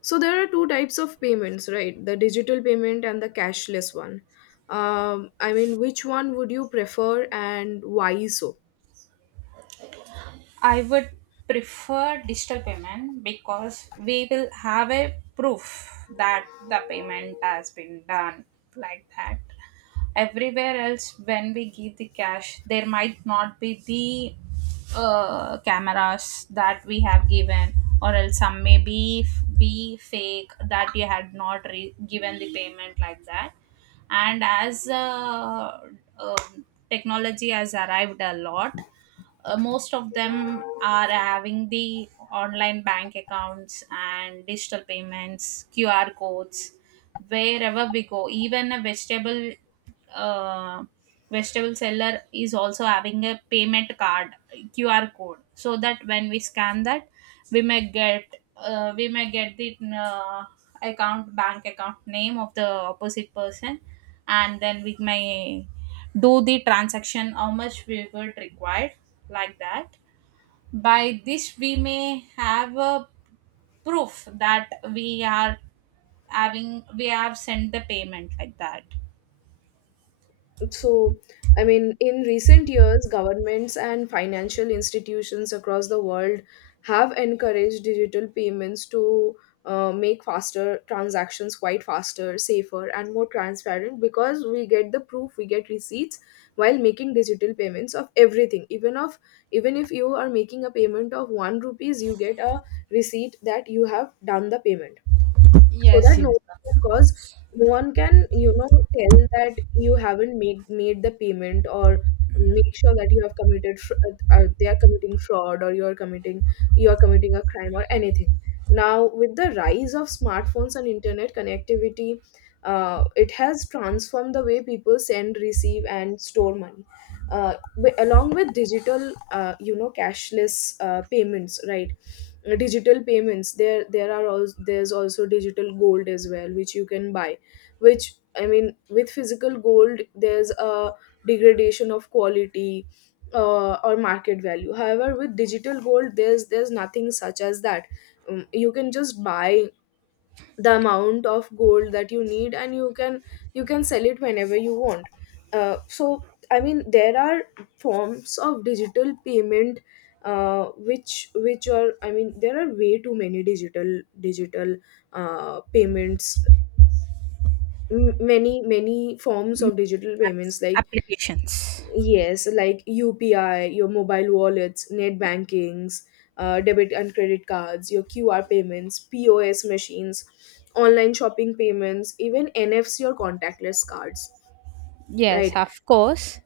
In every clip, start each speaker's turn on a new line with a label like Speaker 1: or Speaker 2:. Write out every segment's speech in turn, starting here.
Speaker 1: So there are two types of payments, right? The digital payment and the cashless one. I mean, which one would you prefer and why so?
Speaker 2: I would prefer digital payment because we will have a proof that the payment has been done like that. Everywhere else, when we give the cash, there might not be the cameras that we have given, or else some may be fake that you had not given the payment like that. And as um, technology has arrived a lot. Most of them are having the online bank accounts and digital payments qr codes wherever we go, even a vegetable uh, vegetable seller is also having a payment card, qr code, so that when we scan that we may get the account, bank account name of the opposite person, and then we may do the transaction how much we would require, like that. By this we may have a proof that we are having we have sent the payment like that.
Speaker 1: So I mean, in recent years governments and financial institutions across the world have encouraged digital payments to make faster transactions, quite faster, safer and more transparent, because we get the proof, we get receipts while making digital payments of everything, even of even if you are making a payment of 1 rupee rupees you get a receipt that you have done the payment, so
Speaker 2: Yes,
Speaker 1: that no
Speaker 2: yes.
Speaker 1: one can cause no one can tell that you haven't made the payment or make sure that you have committed they are committing fraud, or you are committing a crime or anything. Now with the rise of smartphones and internet connectivity, it has transformed the way people send, receive and store money. Along with digital, cashless payments, right, digital payments, there are also, there's also digital gold as well which you can buy, which, I mean, with physical gold there's a degradation of quality, or market value, however with digital gold there's nothing such as that. You can just buy the amount of gold that you need and you can sell it whenever you want. So I mean there are forms of digital payment, which are, I mean, there are way too many digital payments, many forms of digital payments
Speaker 2: Apps-
Speaker 1: like
Speaker 2: applications.
Speaker 1: Yes, like UPI, your mobile wallets, net bankings, debit and credit cards, your QR payments, POS machines, online shopping payments, even NFC or contactless cards.
Speaker 2: Yes,
Speaker 1: Right.
Speaker 2: of course.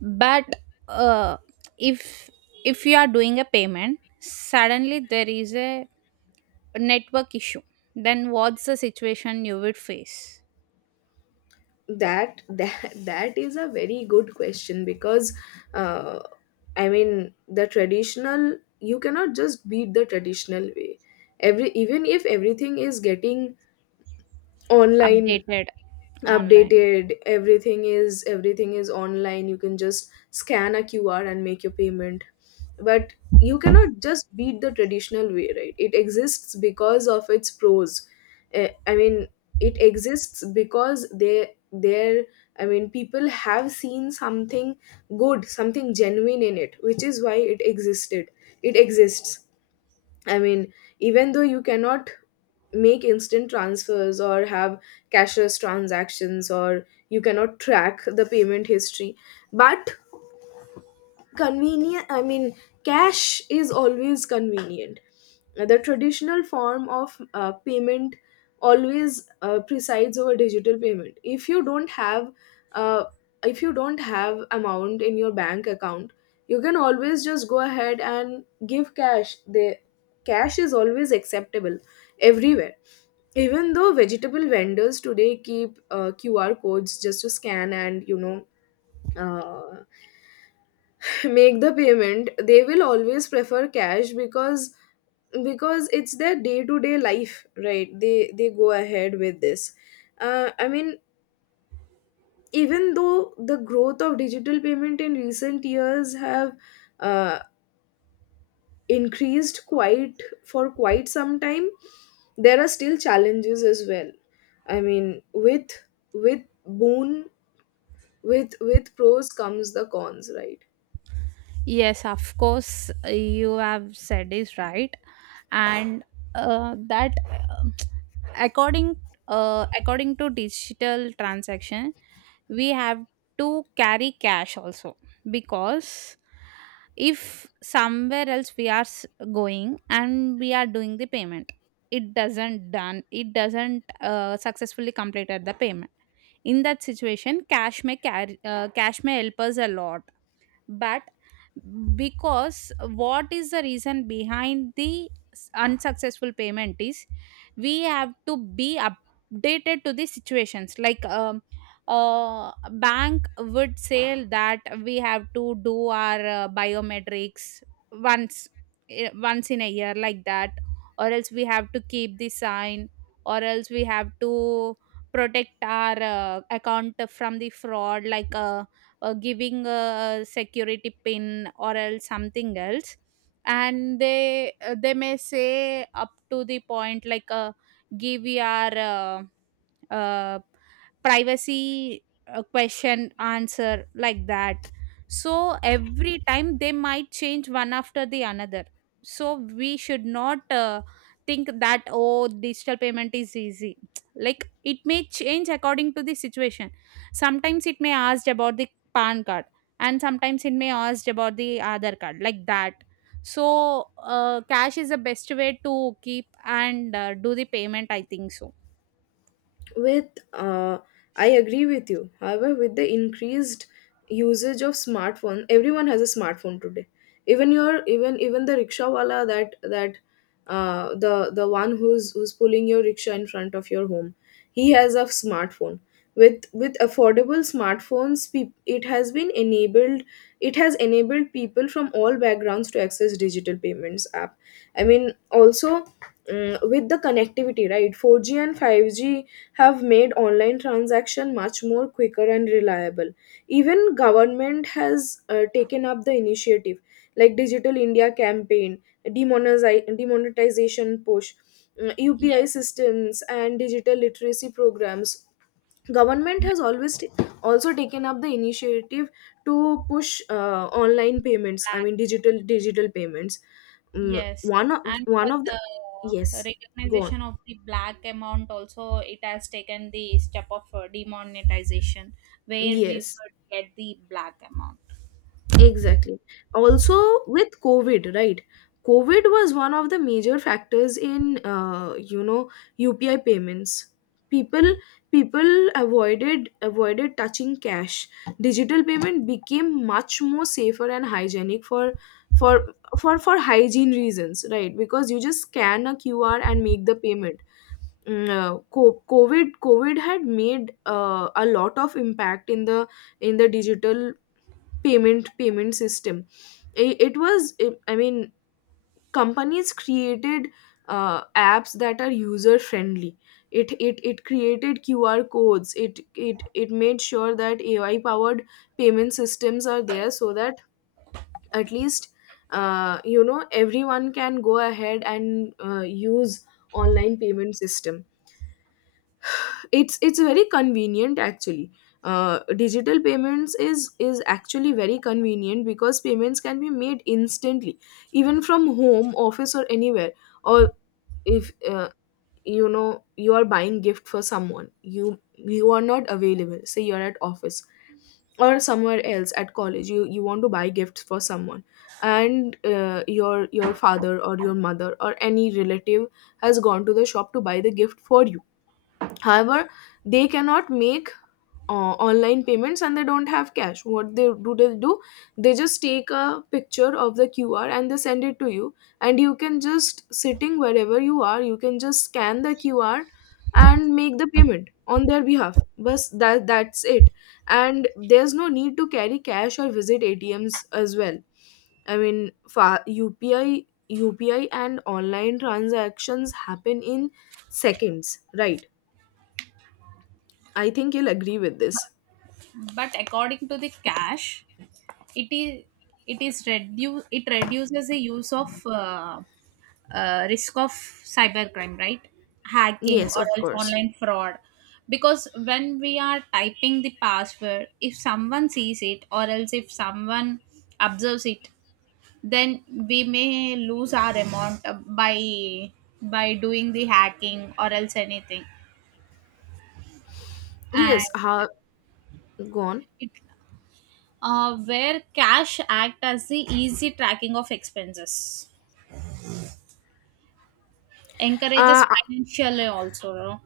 Speaker 2: But uh, if if you are doing a payment, suddenly there is a network issue. Then what's the situation you would face?
Speaker 1: That that is a very good question because, uh, I mean, the traditional, you cannot just beat the traditional way. Every, even if everything is getting online,
Speaker 2: Updated online.
Speaker 1: updated, everything is online, you can just scan a qr and make your payment, but you cannot just beat the traditional way, right, it exists because of its pros. I mean it exists because they there, I mean, people have seen something good, something genuine in it, which is why it existed, it exists. I mean, even though you cannot make instant transfers or have cashless transactions, or you cannot track the payment history, but convenient, I mean, cash is always convenient. The traditional form of payment always presides over digital payment. If you don't have uh, if you don't have amount in your bank account, you can always just go ahead and give cash. The cash is always acceptable everywhere, even though vegetable vendors today keep qr codes just to scan and uh, make the payment, they will always prefer cash because it's their day to day life, right, they go ahead with this. I mean, even though the growth of digital payment in recent years have uh, increased quite for quite some time, there are still challenges as well. I mean with boon, with pros comes the cons, right?
Speaker 2: Yes, of course, you have said is right, and that um, according according to digital transaction, we have to carry cash also, because if somewhere else we are going and we are doing the payment, it doesn't successfully completed the payment. In that situation, cash may help us a lot. But because what is the reason behind the unsuccessful payment is we have to be updated to the situations. Like bank would say that we have to do our biometrics once, once in a year, like that, or else we have to keep the sign, or else we have to protect our account from the fraud, like giving a security pin or else something else. And they may say up to the point, like a give your uh, uh, privacy question answer, like that. So every time they might change one after the another, so we should not think that, oh, digital payment is easy. Like, it may change according to the situation. Sometimes it may ask about the pan card and sometimes it may ask about the other card, like that. So, cash is the best way to keep and do the payment, I think so.
Speaker 1: with uh, I agree with you, however with the increased usage of smartphone everyone has a smartphone today, even your even even the rickshaw wala, that that the one who's who's pulling your rickshaw in front of your home, he has a smartphone. With affordable smartphones it has been enabled, it has enabled people from all backgrounds to access digital payments app. I mean also, with the connectivity, right, 4G and 5G have made online transaction much more quicker and reliable. Even government has taken up the initiative like digital india campaign, demonetization push, upi
Speaker 2: Yes,
Speaker 1: systems and digital literacy programs. Government has always also taken up the initiative to push online payments, I
Speaker 2: black.
Speaker 1: mean digital digital payments. Mm,
Speaker 2: Yes.
Speaker 1: One of
Speaker 2: And for
Speaker 1: one of the yes,
Speaker 2: the
Speaker 1: go
Speaker 2: recognition of the black amount, also it has taken the step of demonetization,
Speaker 1: on,
Speaker 2: where we
Speaker 1: yes.
Speaker 2: could get the black amount.
Speaker 1: Exactly. Also, with COVID, right? COVID was one of the major factors in, UPI payments. People people avoided touching cash. Digital payment became much more safer and hygienic for for hygiene reasons, right? Because you just scan a QR and make the payment. COVID COVID had made a lot of impact in the digital payment payment system. It, was I mean companies created apps that are user friendly, it created qr codes, it made sure that ai powered payment systems are there, so that at least everyone can go ahead and use online payment system. It's very convenient actually. Digital payments is actually very convenient because payments can be made instantly, even from home, office or anywhere, or if you are buying gift for someone, you are not available, say you're at office or somewhere else at college, you want to buy gifts for someone, and your father or your mother or any relative has gone to the shop to buy the gift for you, however they cannot make online payments and they don't have cash, what they do they do, they just take a picture of the qr and they send it to you, and you can just sitting wherever you are you can just scan the qr and make the payment on their behalf. Bas that that's it. And there's no need to carry cash or visit atms as well. I mean fa- upi upi and online transactions happen in seconds, right? I think you'll agree with this.
Speaker 2: But according to the cash, it is, it is reduce it reduces the use of risk of cybercrime, right? Hacking
Speaker 1: Yes,
Speaker 2: or
Speaker 1: of
Speaker 2: else
Speaker 1: course.
Speaker 2: online fraud. Because when we are typing the password, if someone sees it or else if someone observes it, then we may lose our amount by doing the hacking or else anything. And
Speaker 1: Yes, go on.
Speaker 2: it where cash act as the easy tracking of expenses, encourages
Speaker 1: Uh,
Speaker 2: financially also, you know.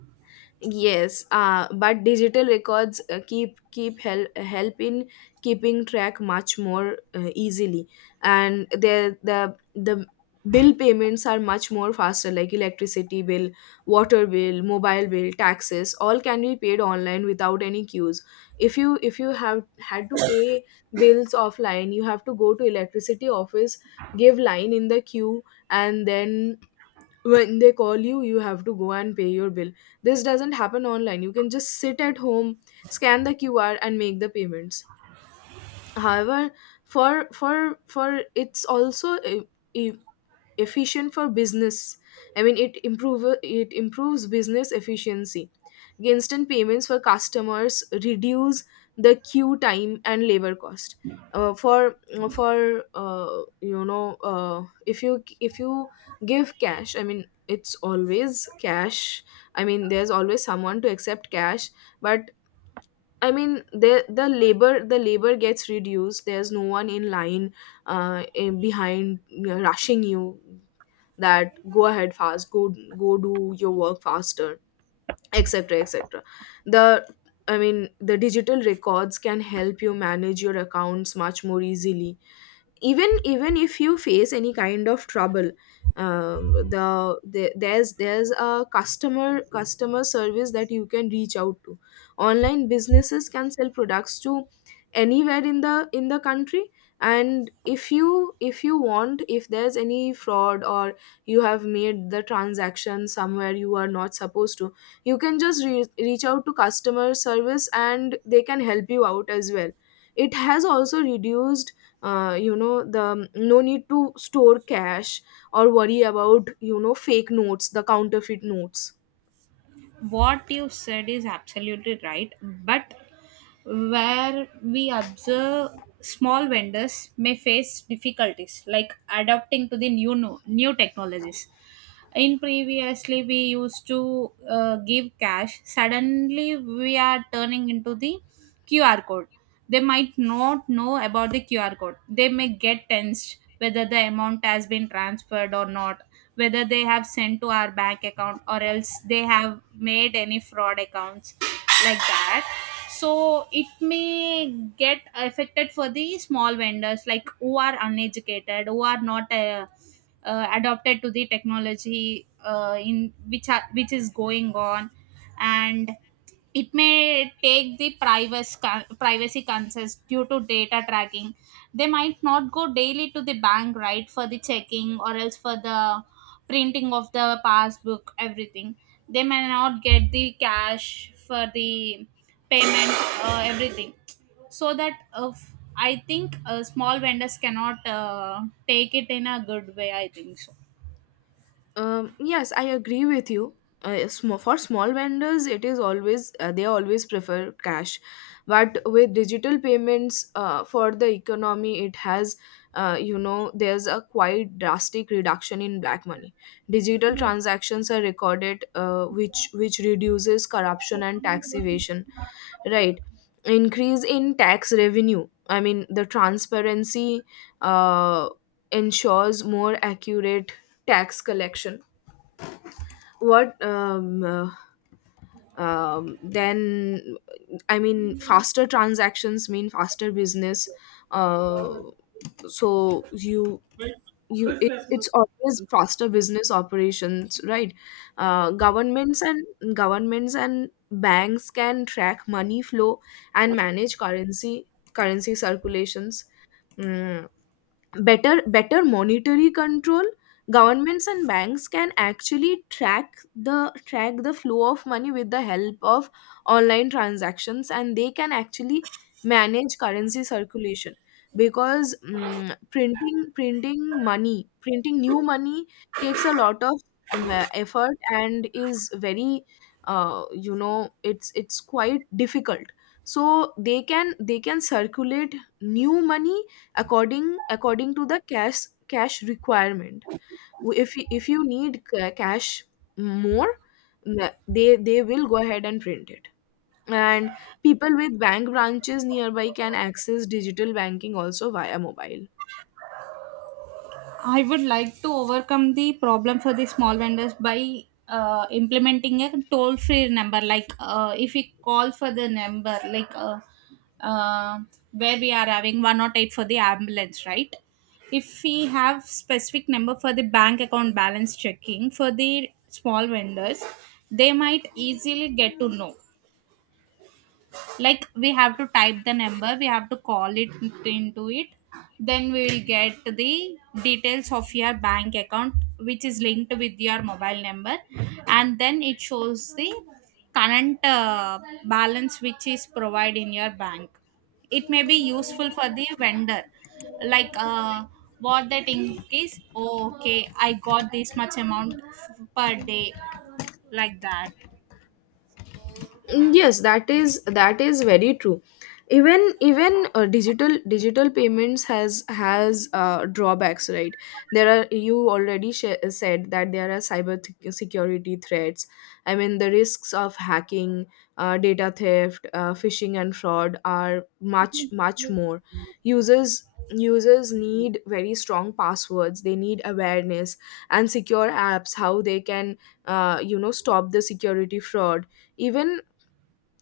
Speaker 1: yes, but digital records keep help in keeping track much more easily, and the bill payments are much more faster. Like electricity bill, water bill, mobile bill, taxes, all can be paid online without any queues. If you have had to pay bills offline, you have to go to electricity office, give line in the queue, and then when they call you you have to go and pay your bill, this doesn't happen online, you can just sit at home, scan the qr and make the payments. However, for it's also uh, efficient for business, I mean it improve it improves business efficiency, instant payments for customers reduce the queue time and labor cost. uh, for for if you give cash, I mean it's always cash, I mean there's always someone to accept cash, but I mean the labor gets reduced, there's no one in line, behind, you know, rushing you, that go ahead fast, go go do your work faster, etc etc. The I mean the digital records can help you manage your accounts much more easily, even even if you face any kind of trouble. The there's a customer customer service that you can reach out to. Online businesses can sell products to anywhere in the country, and if you want, if there's any fraud or you have made the transaction somewhere you are not supposed to, you can just reach out to customer service and they can help you out as well. It has also reduced the, no need to store cash or worry about, you know, fake notes, the counterfeit notes.
Speaker 2: What you said is absolutely right, but where we observe small vendors may face difficulties like adapting to the new no- new technologies. In previously we used to give cash, suddenly we are turning into the qr code. They might not know about the qr code, they may get tensed whether the amount has been transferred or not, whether they have sent to our bank account or else they have made any fraud accounts, like that. So it may get affected for the small vendors, like who are uneducated, who are not adopted to the technology which is going on. And it may take the privacy concerns due to data tracking. They might not go daily to the bank, right, for the checking or else for the printing of the passbook, everything. They may not get the cash for the payment, everything. So that I think small vendors cannot take it in a good way, I think so.
Speaker 1: Yes, I agree with you. Yes, for small vendors it is always they always prefer cash, but with digital payments, for the economy, it has there's a quite drastic reduction in black money. Digital transactions are recorded, which reduces corruption and tax evasion, right, increase in tax revenue. I mean the transparency uh, ensures more accurate tax collection. What Then I mean faster transactions mean faster business, uh, so you you it's always faster business operations, right? Governments and governments and banks can track money flow and manage currency currency circulations. Mm, Better better monetary control. Governments and banks can actually track the flow of money with the help of online transactions, and they can actually manage currency circulation, because printing printing money, printing new money takes a lot of effort and is very it's quite difficult. So they can circulate new money according according to the cash cash requirement. If you need cash more, they will go ahead and print it. And people with bank branches nearby can access digital banking also via mobile.
Speaker 2: I would like to overcome the problem for the small vendors by implementing a toll free number. Like if we call for the number, like uh, where we are having 108 for the ambulance, right? If we have specific number for the bank account balance checking for the small vendors, they might easily get to know. Like, we have to type the number, we have to call it into it, then we will get the details of your bank account which is linked with your mobile number, and then it shows the current balance which is provided in your bank. It may be useful for the vendor, like what they think is, oh, okay, I got this much amount per day, like that.
Speaker 1: Yes, that is very true. Even even digital digital payments has drawbacks, right? There are, you already said that there are cyber security threats, I mean the risks of hacking, Data theft, phishing and fraud are much more. Users users need very strong passwords. They need awareness and secure apps how they can stop the security fraud. even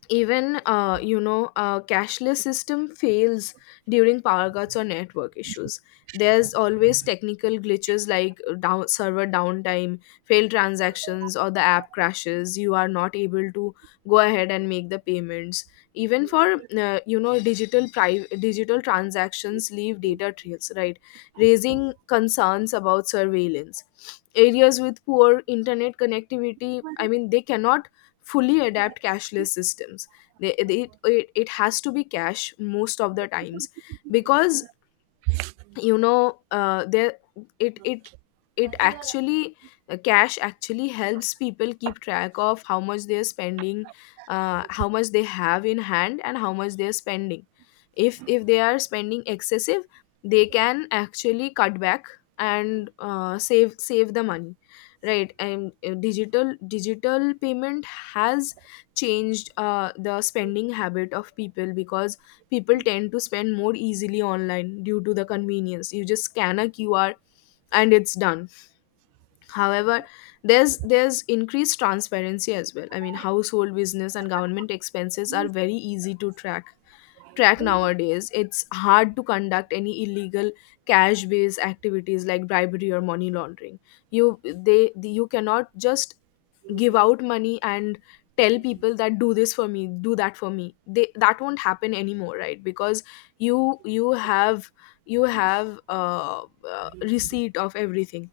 Speaker 1: even uh, you know a cashless system fails during power cuts or network issues. There's always technical glitches like down server downtime, failed transactions, or the app crashes. You are not able to go ahead and make the payments. Even for digital transactions leave data trails, right? Raising concerns about surveillance. Areas with poor internet connectivity, I mean, they cannot fully adapt cashless systems. It has to be cash most of the times. Because you know there it it it actually cash actually helps people keep track of how much they're spending, how much they have in hand and how much they're spending. If they are spending excessive, they can actually cut back and save the money, right? And digital payment has changed the spending habit of people, because people tend to spend more easily online due to the convenience. You just scan a QR and it's done. However, there's increased transparency as well. I mean, household business and government expenses are very easy to track nowadays. It's hard to conduct any illegal cash based activities like bribery or money laundering. You cannot just give out money and tell people that do this for me, do that for me. They That won't happen anymore, right? Because you you have you have a receipt of everything.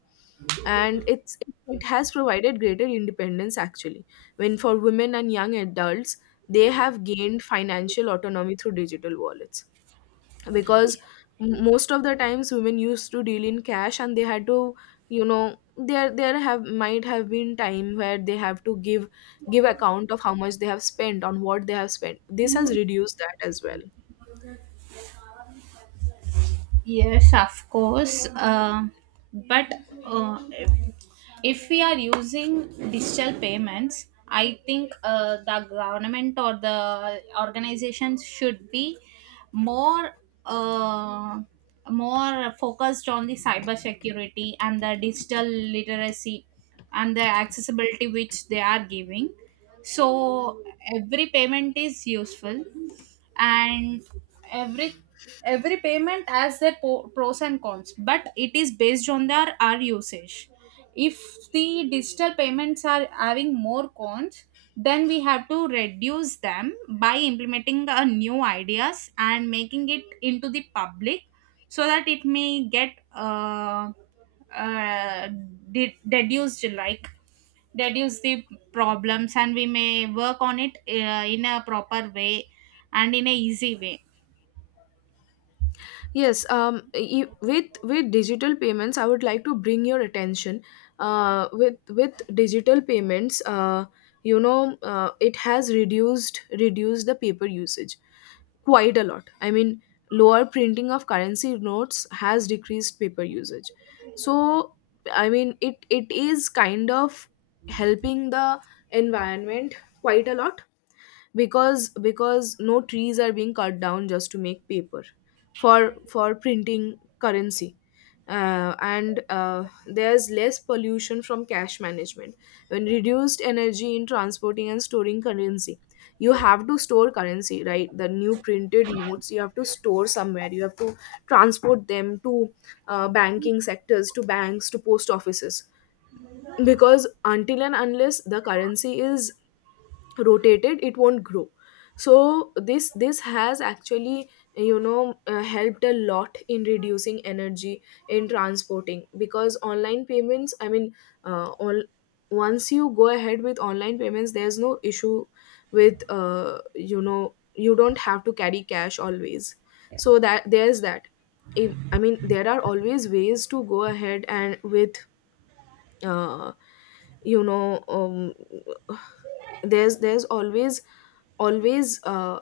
Speaker 1: And it has provided greater independence, actually, when for women and young adults. They have gained financial autonomy through digital wallets, because most of the times women used to deal in cash and they had to, there there have might have been time where they have to give account of how much they have spent on what they have spent. This has reduced that as well.
Speaker 2: Yes, of course. But uh, if, if we are using digital payments, I think the government or the organizations should be more uh, more focused on the cyber security and the digital literacy and the accessibility which they are giving. So every payment is useful, and every every payment has their pros and cons, but it is based on their our usage. If the digital payments are having more cons, then we have to reduce them by implementing a new ideas and making it into the public, so that it may get uh, deduced, like reduce the problems, and we may work on it in a proper way and in a easy way.
Speaker 1: Yes, with digital payments I would like to bring your attention. With digital payments, it has reduced the paper usage quite a lot. I mean, lower printing of currency notes has decreased paper usage. So, I mean, it is kind of helping the environment quite a lot, because no trees are being cut down just to make paper for printing currency. And there's less pollution from cash management, when reduced energy in transporting and storing currency. You have to store currency, right? The new printed notes you have to store somewhere. You have to transport them to banking sectors, to banks, to post offices, because until and unless the currency is rotated, it won't grow. So this has actually helped a lot in reducing energy in transporting, because online payments, I mean, all once you go ahead with online payments there's no issue with you don't have to carry cash always, so that there's that. I mean, there are always ways to go ahead and with uh, you know um, there's always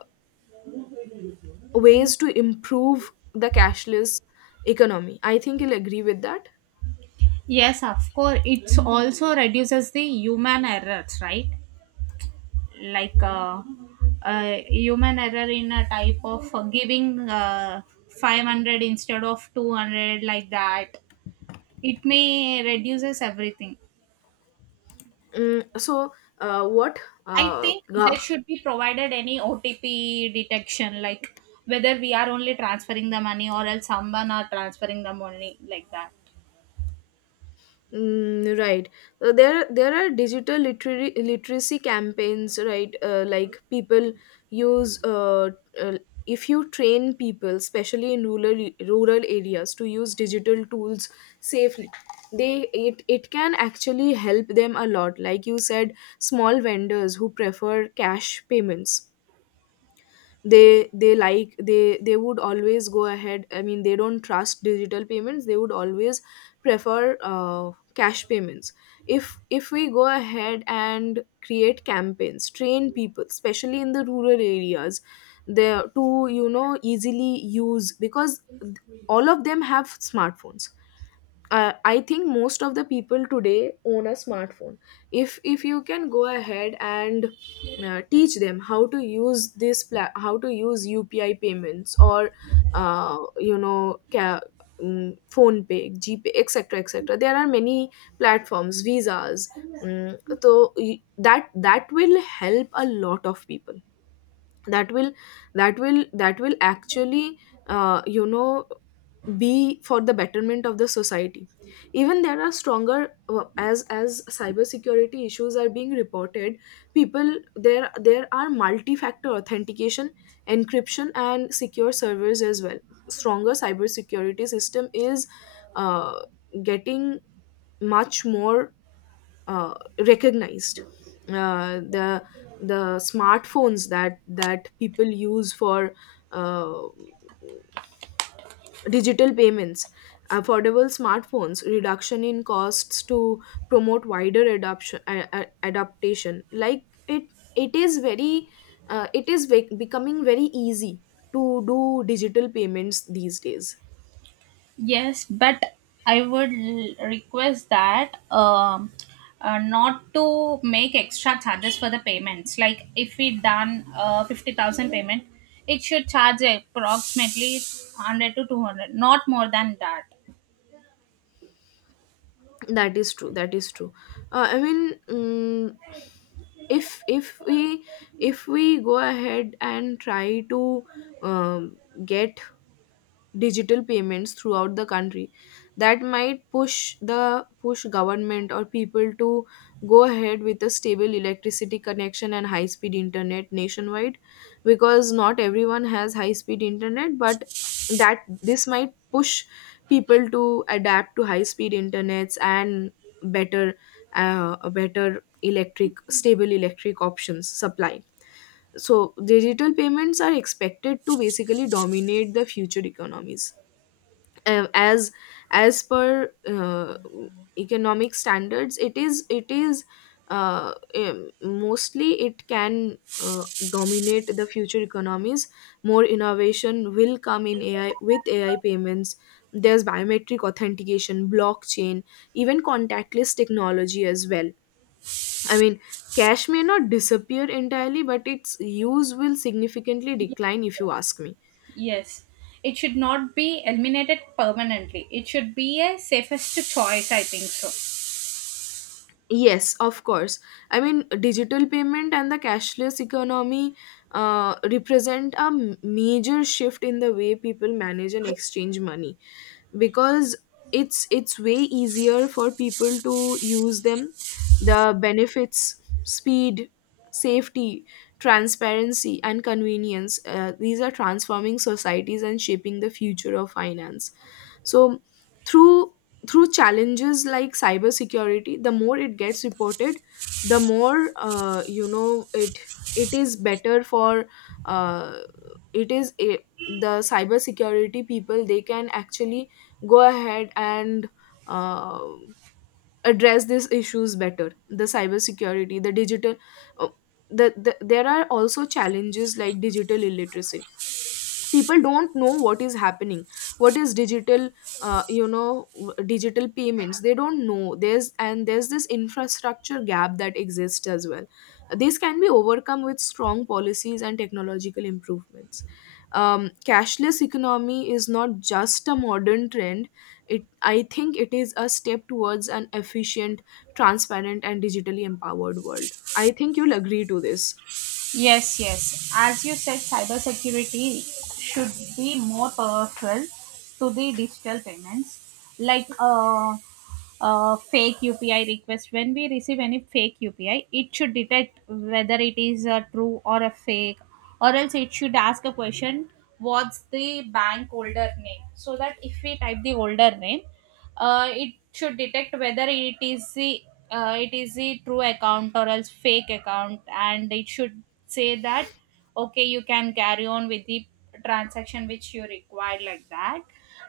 Speaker 1: ways to improve the cashless economy, I think you'll agree with that.
Speaker 2: Yes, of course, it also reduces the human errors, right? Like human error in a type of giving 500 instead of 200, like that. It may reduces everything.
Speaker 1: Mm, so uh, what
Speaker 2: I
Speaker 1: uh,
Speaker 2: think
Speaker 1: go-
Speaker 2: there should be provided any OTP detection, like whether we are only transferring the money or else someone are transferring the money, like that.
Speaker 1: Mm, right. There are digital literacy campaigns, right? Like people use, uh, uh, if you train people, especially in rural areas, to use digital tools safely, they it can actually help them a lot. Like you said, small vendors who prefer cash payments, they like they would always go ahead. I mean they don't trust digital payments, they would always prefer cash payments. If we go ahead and create campaigns, train people especially in the rural areas there to easily use, because all of them have smartphones. I think most of the people today own a smartphone. If you can go ahead and teach them how to how to use UPI payments or uh, you know ca- phone pay, GPay, etc., etc. There are many platforms, visas. So that will help a lot of people. that will that will actually uh, you know be for the betterment of the society. Even there are stronger, as cybersecurity issues are being reported, people, there are multi-factor authentication, encryption, and secure servers as well. Stronger cybersecurity system is uh, getting much more, uh, recognized. Uh, the the smartphones that people use for uh, digital payments, affordable smartphones, reduction in costs to promote wider adaptation. Like it is very it is becoming very easy to do digital payments these days.
Speaker 2: Yes, but I would request that not to make extra charges for the payments. Like if we done 50,000 payment, it should charge approximately 100 to 200, not more than that.
Speaker 1: That is true, that is true. I mean, if if we if we go ahead and try to um, get digital payments throughout the country, that might push government or people to go ahead with a stable electricity connection and high speed internet nationwide, because not everyone has high speed internet, but that this might push people to adapt to high speed internets and better, a better electric stable electric options supply. So digital payments are expected to basically dominate the future economies. um, as as per economic standards, it is mostly it can dominate the future economies. More innovation will come in AI, with AI payments there's biometric authentication, blockchain, even contactless technology as well. I mean, cash may not disappear entirely, but its use will significantly decline if you ask me.
Speaker 2: Yes, it should not be eliminated permanently. It should be a safest choice, I think so.
Speaker 1: Yes, of course. I mean, digital payment and the cashless economy, represent a major shift in the way people manage and exchange money, because it's way easier for people to use them. The benefits, speed, safety, transparency, and convenience, these are transforming societies and shaping the future of finance. So through through challenges like cybersecurity, the more it gets reported, the more it is better for uh, it is a, the cybersecurity people, they can actually go ahead and uh, address these issues better. The cybersecurity, the digital. Uh, there are also challenges like digital illiteracy. People don't know what is happening, what is digital, digital payments they don't know, there's this infrastructure gap that exists as well. This can be overcome with strong policies and technological improvements. Cashless economy is not just a modern trend, it I think it is a step towards an efficient, transparent, and digitally empowered world. I think you'll agree to this.
Speaker 2: Yes, yes. As you said, cybersecurity should be more powerful to the digital payments, like fake UPI request. When we receive any fake UPI, it should detect whether it is a true or a fake, or else it should ask a question: what's the bank holder name? So that if we type the holder name, it should detect whether it is the true account or else fake account. And it should say that, okay, you can carry on with the transaction which you require, like that.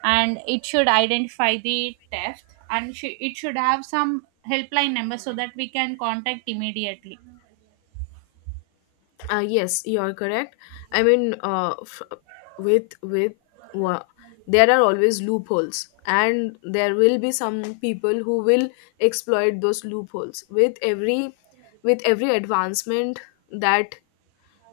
Speaker 2: And it should identify the theft and it should have some helpline number so that we can contact immediately.
Speaker 1: Yes, you are correct. I mean, with wha- there are always loopholes, and there will be some people who will exploit those loopholes, with every advancement that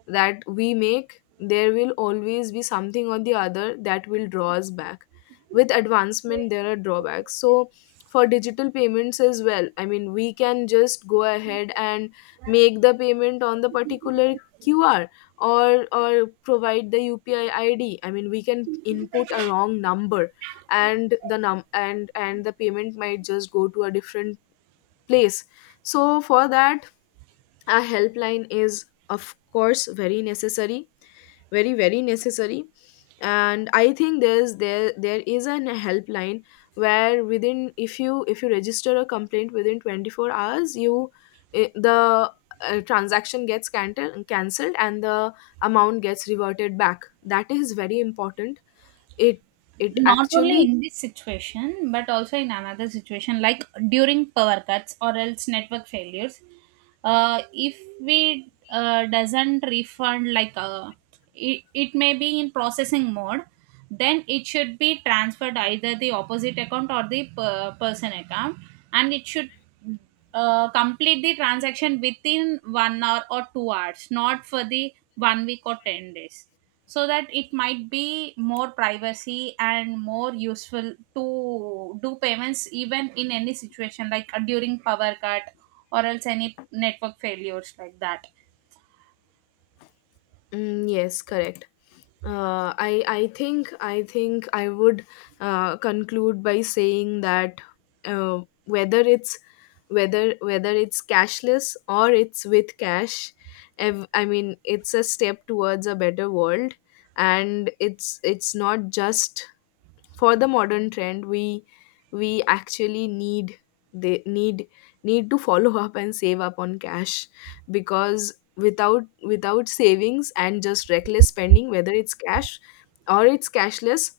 Speaker 1: that we make. There will always be something or the other that will draw us back. With advancement, there are drawbacks. So, for digital payments as well, I mean, we can just go ahead and make the payment on the particular QR, or provide the UPI ID. I D. I mean, we can input a wrong number, and the num and the payment might just go to a different place. So for that, a helpline is of course very necessary, very, very necessary. And I think there is an helpline where within, if you register a complaint within 24 hours, you the transaction gets cancelled and the amount gets reverted back. That is very important. it it
Speaker 2: Not only
Speaker 1: actually
Speaker 2: in this situation but also in another situation, like during power cuts or else network failures. If we doesn't refund, like it, it may be in processing mode, then it should be transferred either the opposite account or the person account, and it should complete the transaction within 1 hour or 2 hours, not for the one week or 10 days. So that it might be more privacy and more useful to do payments even in any situation, like during power cut or else any network failures, like that.
Speaker 1: Mm, yes, correct. I think I would conclude by saying that, uh, whether it's whether it's cashless or it's with cash, I mean it's a step towards a better world, and it's not just for the modern trend. We actually need They need to follow up and save up on cash, because without without savings and just reckless spending, whether it's cash or it's cashless,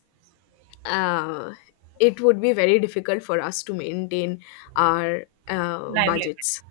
Speaker 1: uh, it would be very difficult for us to maintain our uh,
Speaker 2: Livelihood.
Speaker 1: budgets